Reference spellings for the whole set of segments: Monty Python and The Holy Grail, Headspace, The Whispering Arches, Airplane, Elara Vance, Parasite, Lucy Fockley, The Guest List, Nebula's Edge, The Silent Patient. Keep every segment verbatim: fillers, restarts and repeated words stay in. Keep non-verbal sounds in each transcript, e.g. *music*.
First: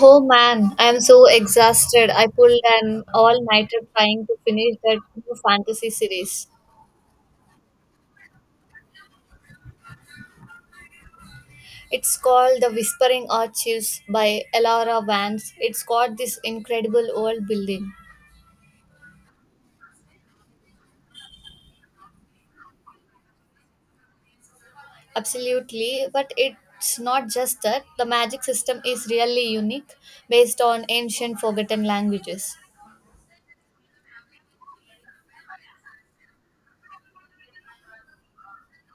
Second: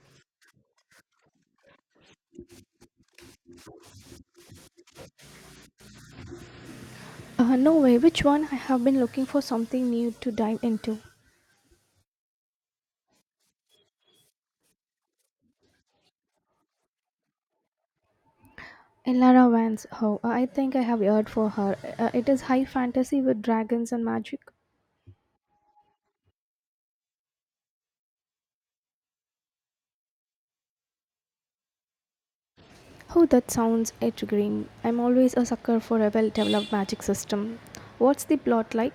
Oh man, I'm so exhausted. I pulled an all-nighter trying to finish that new fantasy series. Uh, no way. Which one? I have been looking for something new to dive into. It's called The Whispering Arches by Elara Vance. It's got this incredible world building. Elara Vance. Oh, uh, I think I have heard for her. Uh, it is high fantasy with dragons and magic. Absolutely, but it's not just that. The magic system is really unique, based on ancient forgotten languages. Oh, that sounds intriguing. I'm always a sucker for a well-developed magic system. What's the plot like?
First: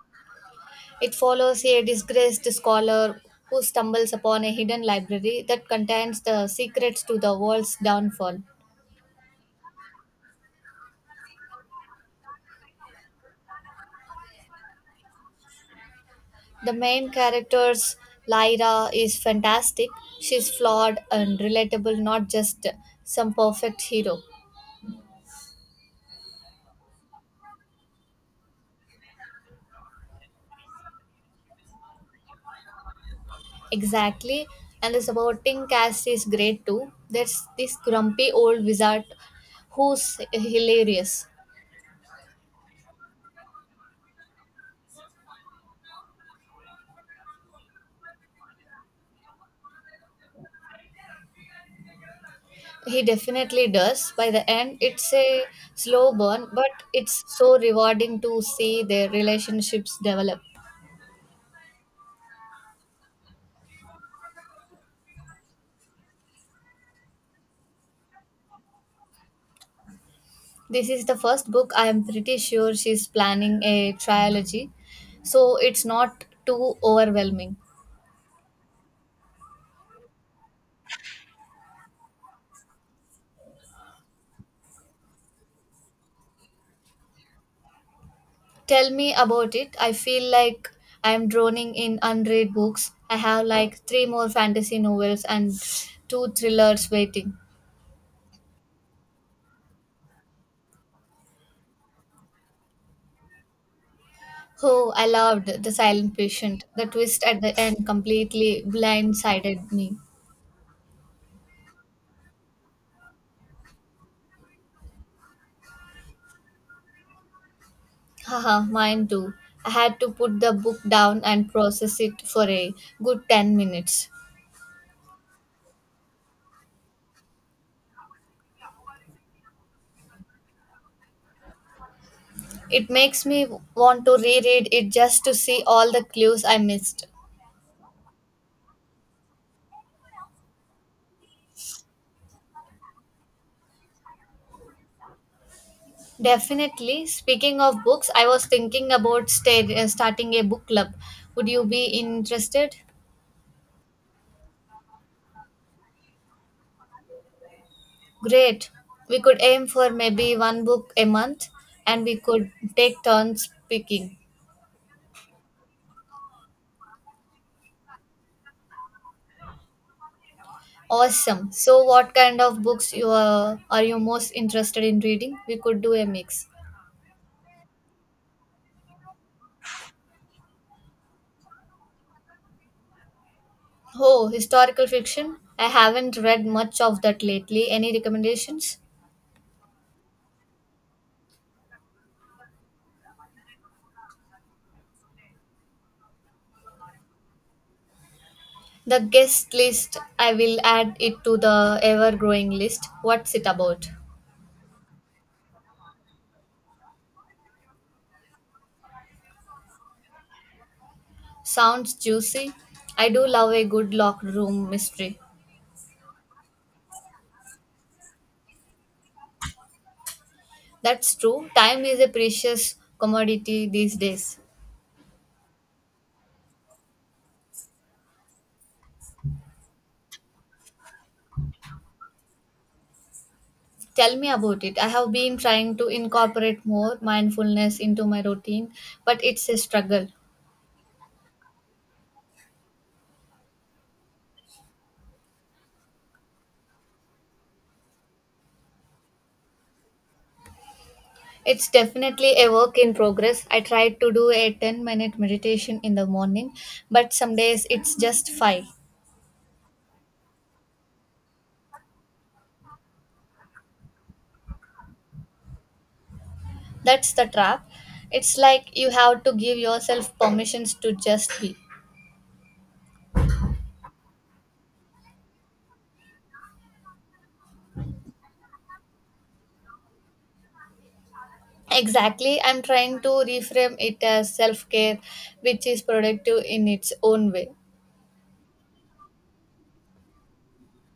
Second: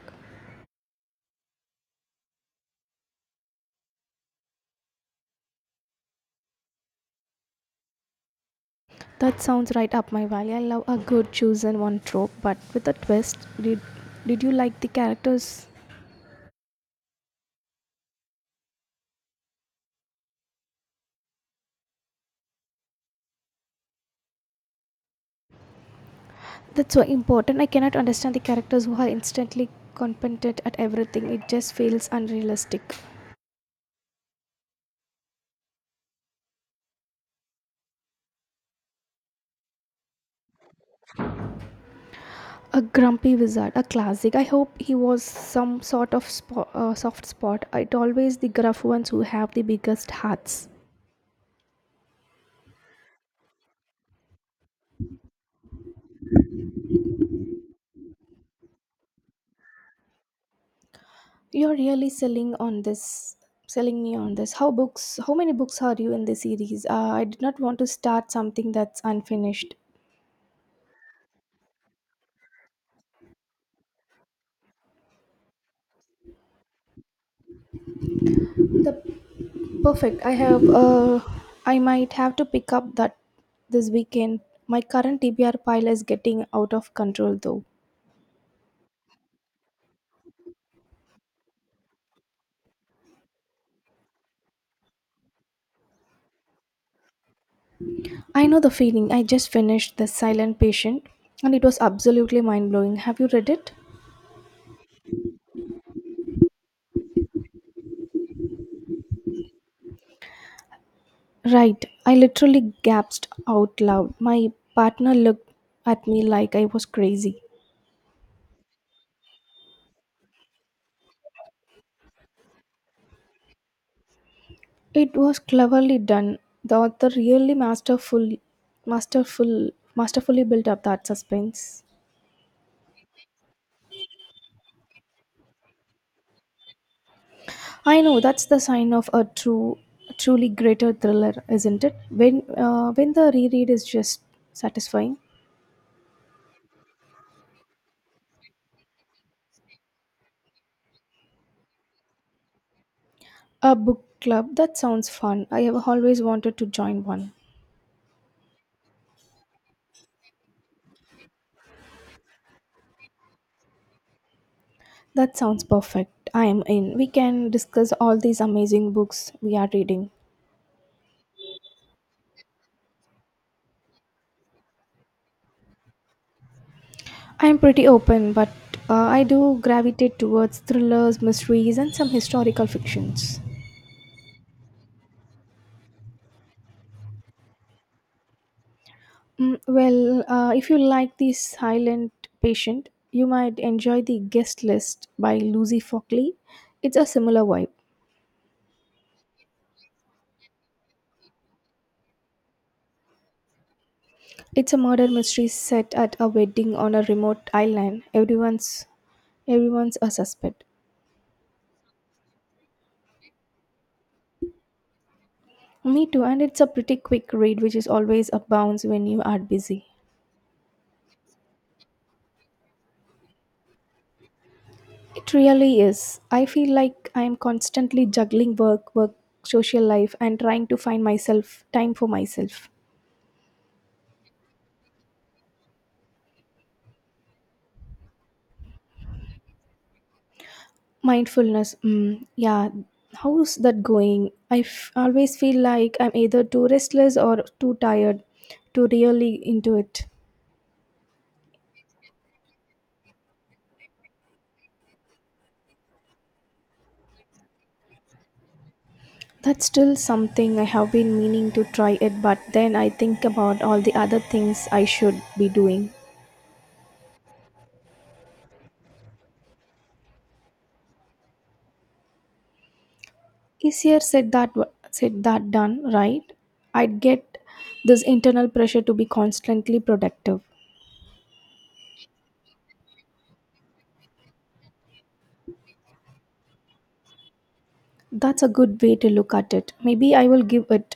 It follows a disgraced scholar who stumbles upon a hidden library that contains the secrets to the world's downfall. That sounds right up my valley. I love a good chosen one trope, but with a twist. Did Did you like the characters? The main character's Lyra is fantastic. She's flawed and relatable, not just some perfect hero. That's so important. I cannot understand the characters who are instantly competent at everything. It just feels unrealistic. Exactly. And the supporting cast is great too. There's this grumpy old wizard who's hilarious. A grumpy wizard, a classic. I hope he was some sort of spo- uh, soft spot. It always the gruff ones who have the biggest hearts. He definitely does. By the end, it's a slow burn, but it's so rewarding to see their relationships develop. You're really selling on this, selling me on this. How books? How many books are you in the series? Uh, I did not want to start something that's unfinished. This is the first book. I am pretty sure she's planning a trilogy, so it's not too overwhelming. The perfect. I have. Uh, I might have to pick up that this weekend. My current T B R pile is getting out of control though. Tell me about it. I feel like I am droning in unread books. I have like three more fantasy novels and two thrillers waiting. I know the feeling. I just finished The Silent Patient and it was absolutely mind blowing. Have you read it? Oh, I loved The Silent Patient. The twist at the end completely blindsided me. Right. I literally gasped out loud. My partner looked at me like I was crazy. Haha, mine too. I had to put the book down and process it for a good ten minutes. It was cleverly done. The author really masterful, masterful, masterfully built up that suspense. It makes me want to reread it just to see all the clues I missed. I know that's the sign of a true, truly greater thriller, isn't it? When uh, when the reread is just satisfying. Definitely. Speaking of books, I was thinking about sta- uh, starting a book club. Would you be interested? A book club? That sounds fun. I have always wanted to join one. Great. We could aim for maybe one book a month and we could take turns picking. That sounds perfect. I am in. We can discuss all these amazing books we are reading. Awesome. So what kind of books you are, are you most interested in reading? We could do a mix. I am pretty open, but uh, I do gravitate towards thrillers, mysteries, and some historical fictions. Oh, historical fiction? I haven't read much of that lately. Any recommendations? Mm, well, uh, if you like The Silent Patient, you might enjoy The Guest List by Lucy Fockley. It's a similar vibe. The guest list, I will add it to the ever growing list. What's it about? It's a murder mystery set at a wedding on a remote island. Everyone's everyone's a suspect. Sounds juicy. I do love a good locked room mystery. Me too, and it's a pretty quick read, which is always a bounce when you are busy. That's true. Time is a precious commodity these days. It really is. I feel like I am constantly juggling work, work, social life, and trying to find myself time for myself. Tell me about it. I have been trying to incorporate more mindfulness into my routine, but it's a struggle. Mindfulness, mm, yeah. How's that going? I f- always feel like I'm either too restless or too tired to really into it. It's definitely a work in progress. I tried to do a ten minute meditation in the morning, but some days it's just five. That's still something I have been meaning to try it, but then I think about all the other things I should be doing. That's the trap. It's like you have to give yourself permissions to just be. Easier said that said that done, right? I'd get this internal pressure to be constantly productive. Exactly. I'm trying to reframe it as self-care, which is productive in its own way. That's a good way to look at it. Maybe I will give it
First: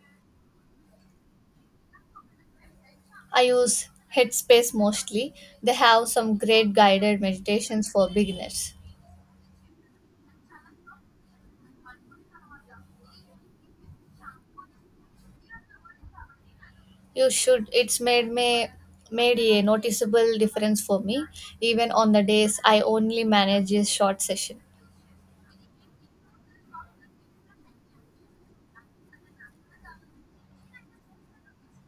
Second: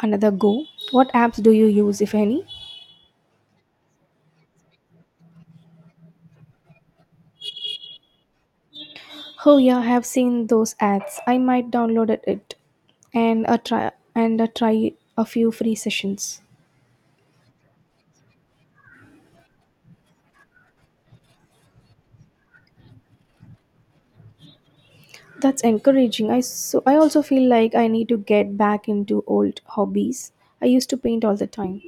another go. What apps do you use, if any? I use headspace mostly. They have some great guided meditations for beginners. Oh yeah, I have seen those ads. I might download it it and a try and a try a few free sessions. You should. It's made me made a noticeable difference for me, even on the days I only manage a short session. That's encouraging. I so I also feel like I need to get back into old hobbies. I used to paint all the time,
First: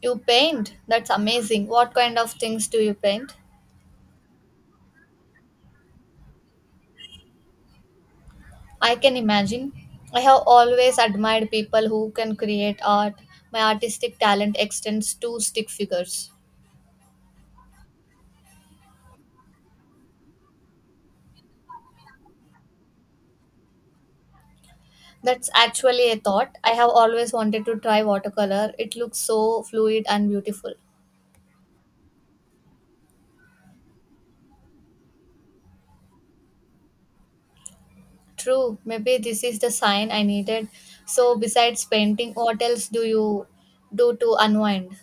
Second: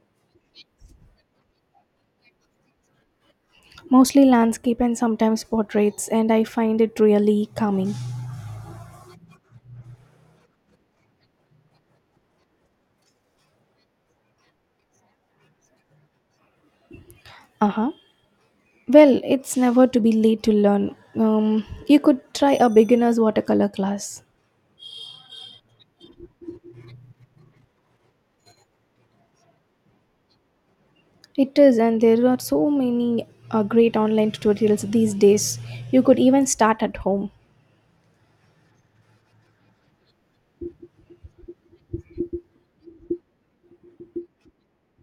You paint? That's amazing. What kind of things do you paint? mostly landscape and sometimes portraits, and I find it really calming. I can imagine. I have always admired people who can create art. My artistic talent extends to stick figures. Uh huh. Well, it's never to be late to learn. Um, you could try a beginner's watercolor class. That's actually a thought. I have always wanted to try watercolor. It looks so fluid and beautiful. It is, and there are so many uh, great online tutorials these days. You could even start at home. True, maybe this is the sign I needed. So, besides painting, what else do you do to unwind?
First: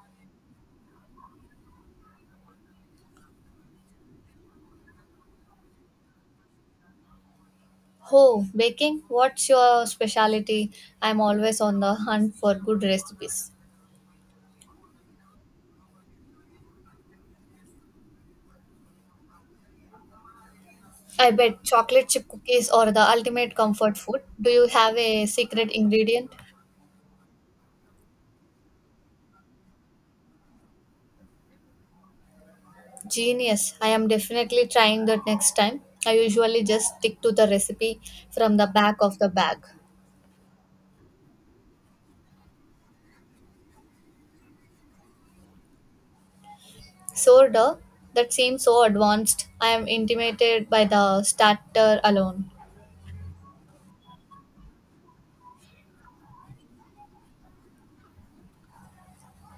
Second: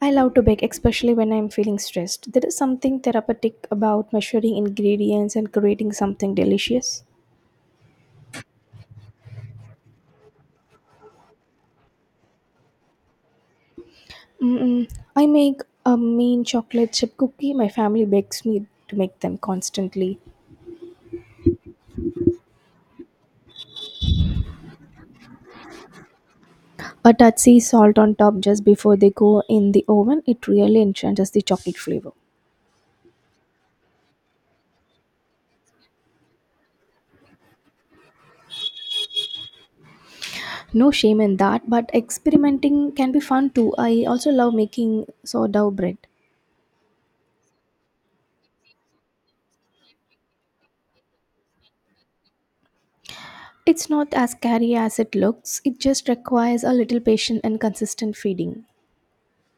I love to bake, especially when I'm feeling stressed. There is something therapeutic about measuring ingredients and creating something delicious. Oh, baking? What's your specialty? I'm always on the hunt for good recipes. Mm-mm. I make a mean chocolate chip cookie. My family begs me to make them constantly. I bet chocolate chip cookies are the ultimate comfort food. Do you have a secret ingredient? A touchy salt on top just before they go in the oven. It really enhances the chocolate flavor. Genius. I am definitely trying that next time. I usually just stick to the recipe from the back of the bag. No shame in that, but experimenting can be fun too. I also love making sourdough bread. Sourdough? That seems so advanced. I am intimidated by the starter alone. It's not as scary as it looks. It just requires a little patience and consistent feeding.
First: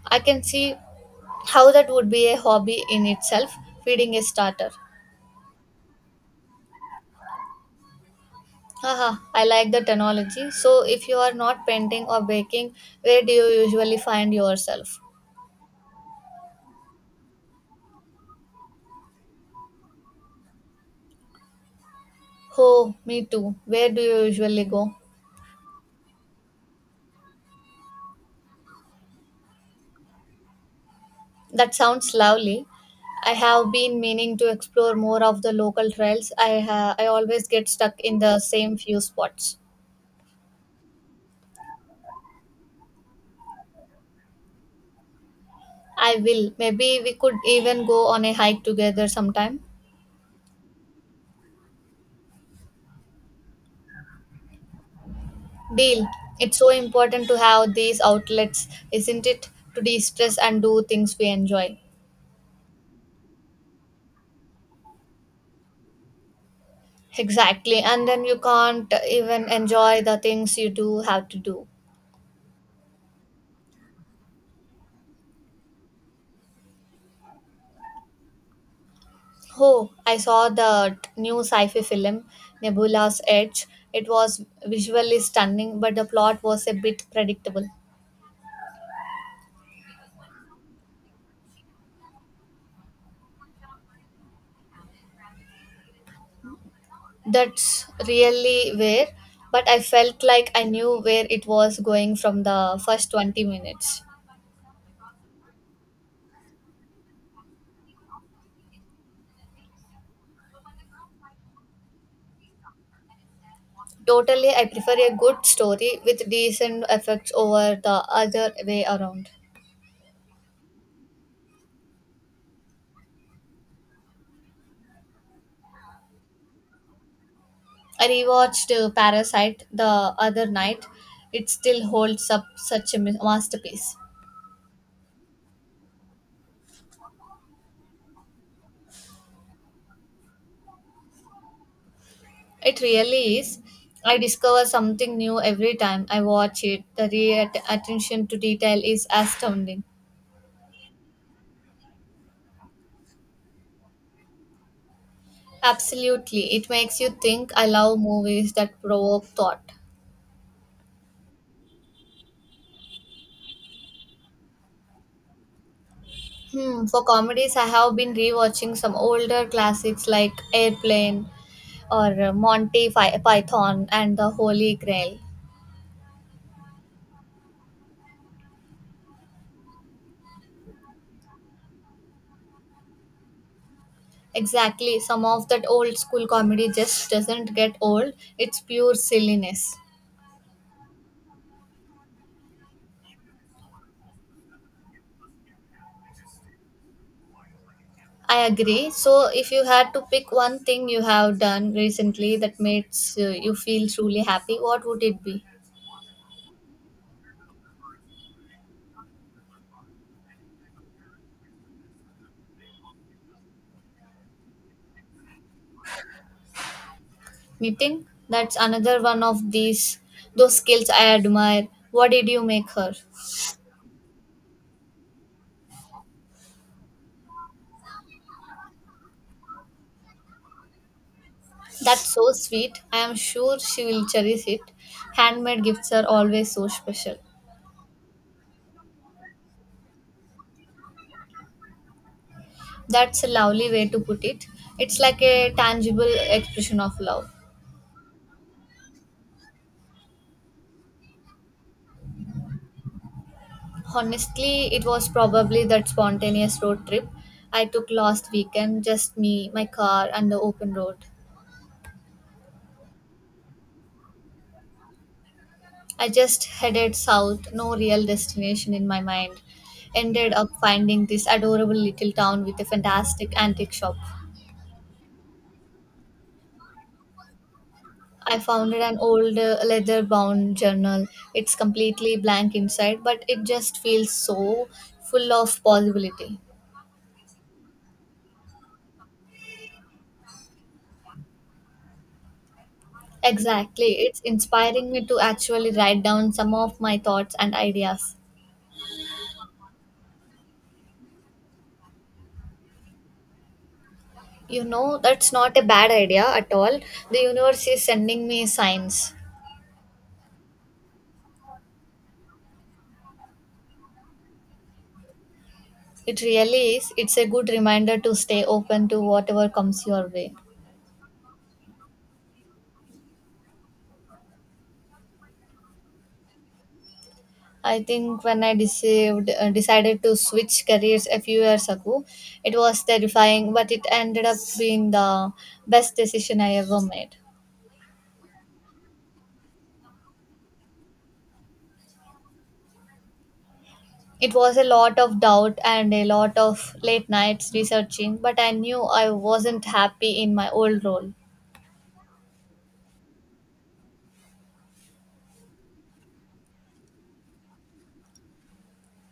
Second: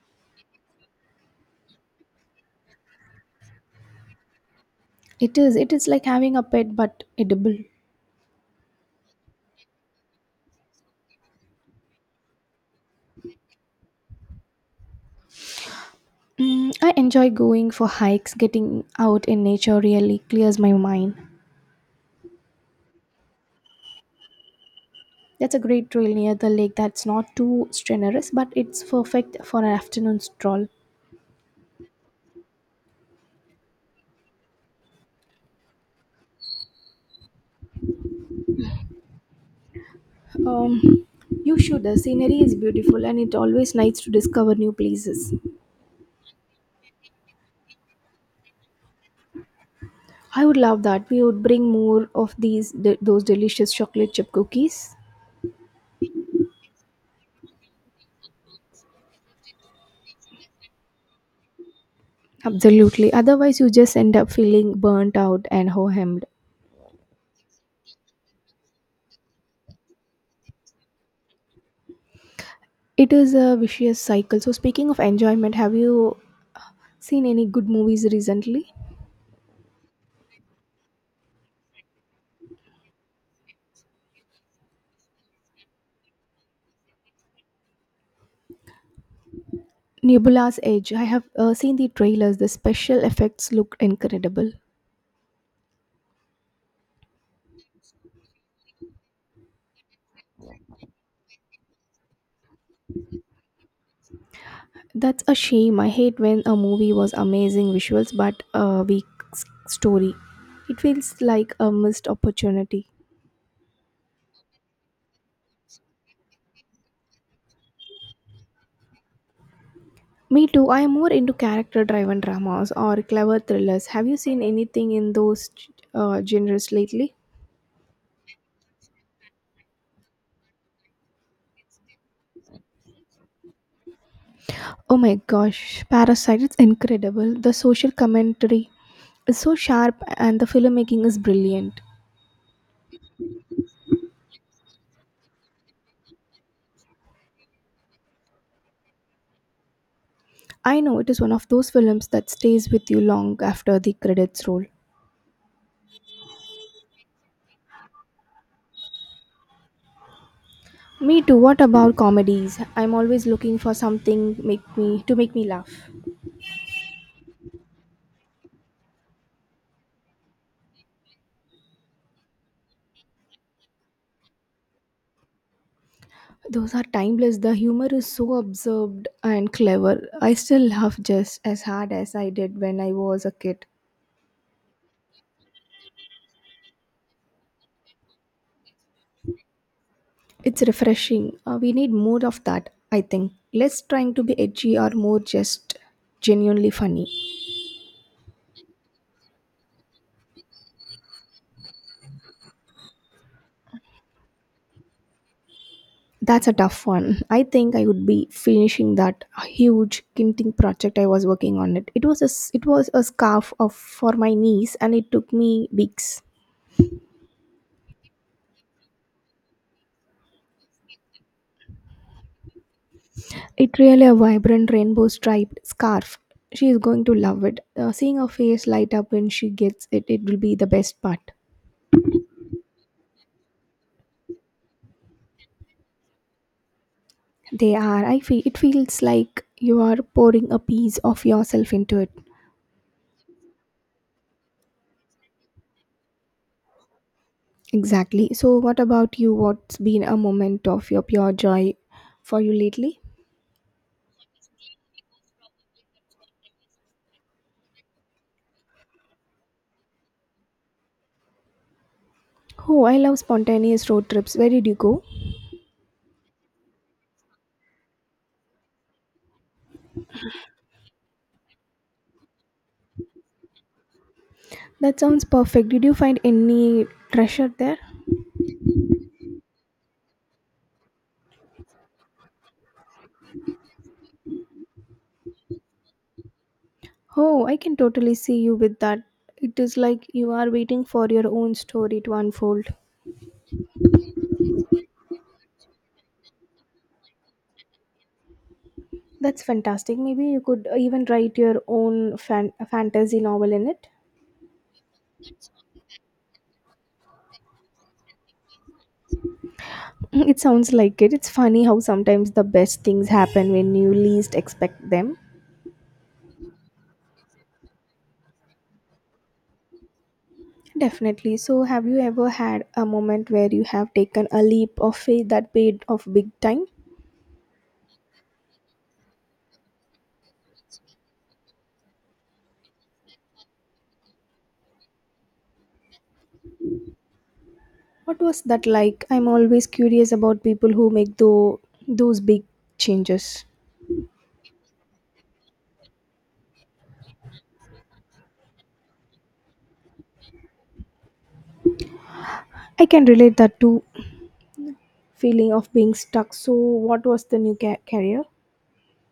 I can see how that would be a hobby in itself, feeding a starter. It is. It is like having a pet but edible. Haha, I like the technology. So, if you are not painting or baking, where do you usually find yourself? Mm, I enjoy going for hikes. Getting out in nature really clears my mind. Oh, me too. Where do you usually go? That's a great trail near the lake that's not too strenuous, but it's perfect for an afternoon stroll. That sounds lovely. I have been meaning to explore more of the local trails. I ha- I always get stuck in the same few spots. Um, you should. The scenery is beautiful and it's always nice to discover new places. I will. Maybe we could even go on a hike together sometime. I would love that. We would bring more of these de- those delicious chocolate chip cookies. Deal. It's so important to have these outlets, isn't it? To de-stress and do things we enjoy. Absolutely. Otherwise, you just end up feeling burnt out and ho-hemmed. Exactly. And then you can't even enjoy the things you do have to do. It is a vicious cycle. So, speaking of enjoyment, have you seen any good movies recently? Oh, I saw the t- new sci-fi film Nebula's Edge. It was visually stunning, but the plot was a bit predictable. Nebula's Edge. I have uh, seen the trailers. The special effects look incredible. That's really where, but I felt like I knew where it was going from the first twenty minutes. That's a shame. I hate when a movie was amazing visuals but a weak s- story. It feels like a missed opportunity. Totally, I prefer a good story with decent effects over the other way around. Me too. I am more into character driven dramas or clever thrillers. Have you seen anything in those uh, genres lately? I rewatched uh, Parasite the other night. It still holds up such a ma- masterpiece. Oh my gosh, Parasite, it's incredible. The social commentary is so sharp and the filmmaking is brilliant. It really is. I discover something new every time I watch it. The re- attention to detail is astounding. I know it is one of those films that stays with you long after the credits roll. Absolutely. It makes you think. I love movies that provoke thought. Me too. What about comedies? I'm always looking for something make me to make me laugh. Hmm, for comedies, I have been rewatching some older classics like Airplane or uh, Monty Py- Python and The Holy Grail. Those are timeless. The humor is so absurd and clever. I still laugh just as hard as I did when I was a kid. Exactly. Some of that old school comedy just doesn't get old. It's pure silliness. It's refreshing. Uh, we need more of that, I think. Less trying to be edgy or more just genuinely funny. I agree. So, if you had to pick one thing you have done recently that makes uh, you feel truly happy, what would it be? That's a tough one. I think I would be finishing that huge kinting project I was working on it. It was a s- it was a scarf of for my niece and it took me weeks. Knitting? That's another one of these those skills I admire. What did you make her? It really a vibrant rainbow striped scarf. She is going to love it. Uh, seeing her face light up when she gets it, it will be the best part. That's so sweet. I am sure she will cherish it. Handmade gifts are always so special. They are. I feel it feels like you are pouring a piece of yourself into it. That's a lovely way to put it. It's like a tangible expression of love. Exactly. So, what about you? What's been a moment of your pure joy for you lately? Honestly, it was probably that spontaneous road trip I took last weekend, just me, my car, and the open road. Oh, I love spontaneous road trips. Where did you go? I just headed south, no real destination in my mind. Ended up finding this adorable little town with a fantastic antique shop. That sounds perfect. Did you find any treasure there? I found an old uh, leather bound journal. It's completely blank inside, but it just feels so full of possibility. Oh, I can totally see you with that. It is like you are waiting for your own story to unfold. Exactly. It's inspiring me to actually write down some of my thoughts and ideas. That's fantastic. Maybe you could even write your own fan- fantasy novel in it. You know, that's not a bad idea at all. The universe is sending me signs. *laughs* It sounds like it. It's funny how sometimes the best things happen when you least expect them. It really is. It's a good reminder to stay open to whatever comes your way. Definitely. So, have you ever had a moment where you have taken a leap of faith that paid off big time? I think when I deceived, uh, decided to switch careers a few years ago, it was terrifying, but it ended up being the best decision I ever made. What was that like? I'm always curious about people who make tho- those big changes. It was a lot of doubt and a lot of late nights researching, but I knew I wasn't happy in my old role. I can relate that to feeling of being stuck. So, what was the new ca- career?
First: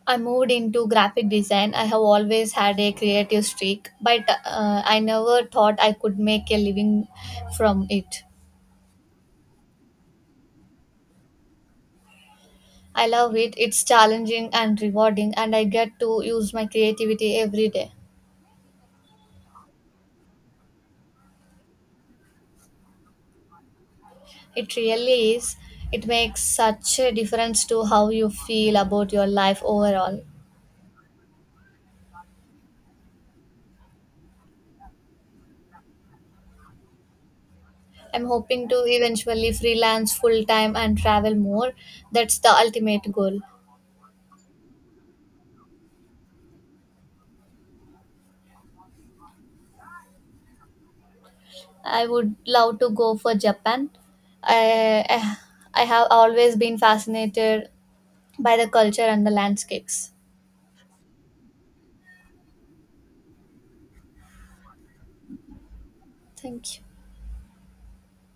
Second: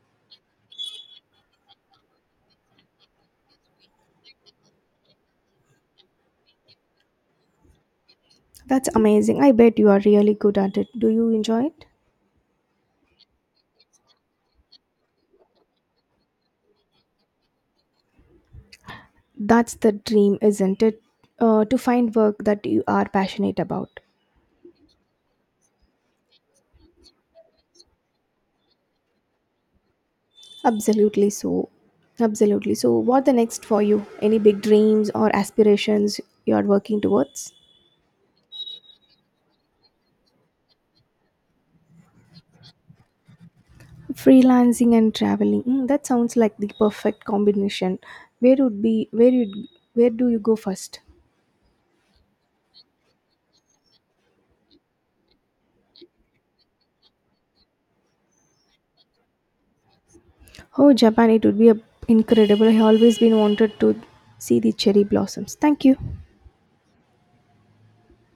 I moved into graphic design. I have always had a creative streak, but uh, I never thought I could make a living from it. That's amazing. I bet you are really good at it. Do you enjoy it? I love it. It's challenging and rewarding, and I get to use my creativity every day. That's the dream, isn't it? Uh, to find work that you are passionate about. It really is. It makes such a difference to how you feel about your life overall. Absolutely so. Absolutely. So, what the next for you? Any big dreams or aspirations you are working towards? I'm hoping to eventually freelance full time and travel more. That's the ultimate goal. Freelancing and traveling. Mm, that sounds like the perfect combination. Where would be where you Where do you go first? I would love to go for Japan. I, I I have always been fascinated by the culture and the landscapes. Oh, Japan! It would be a, incredible. I always been wanted to see the cherry blossoms. Thank you. Thank you.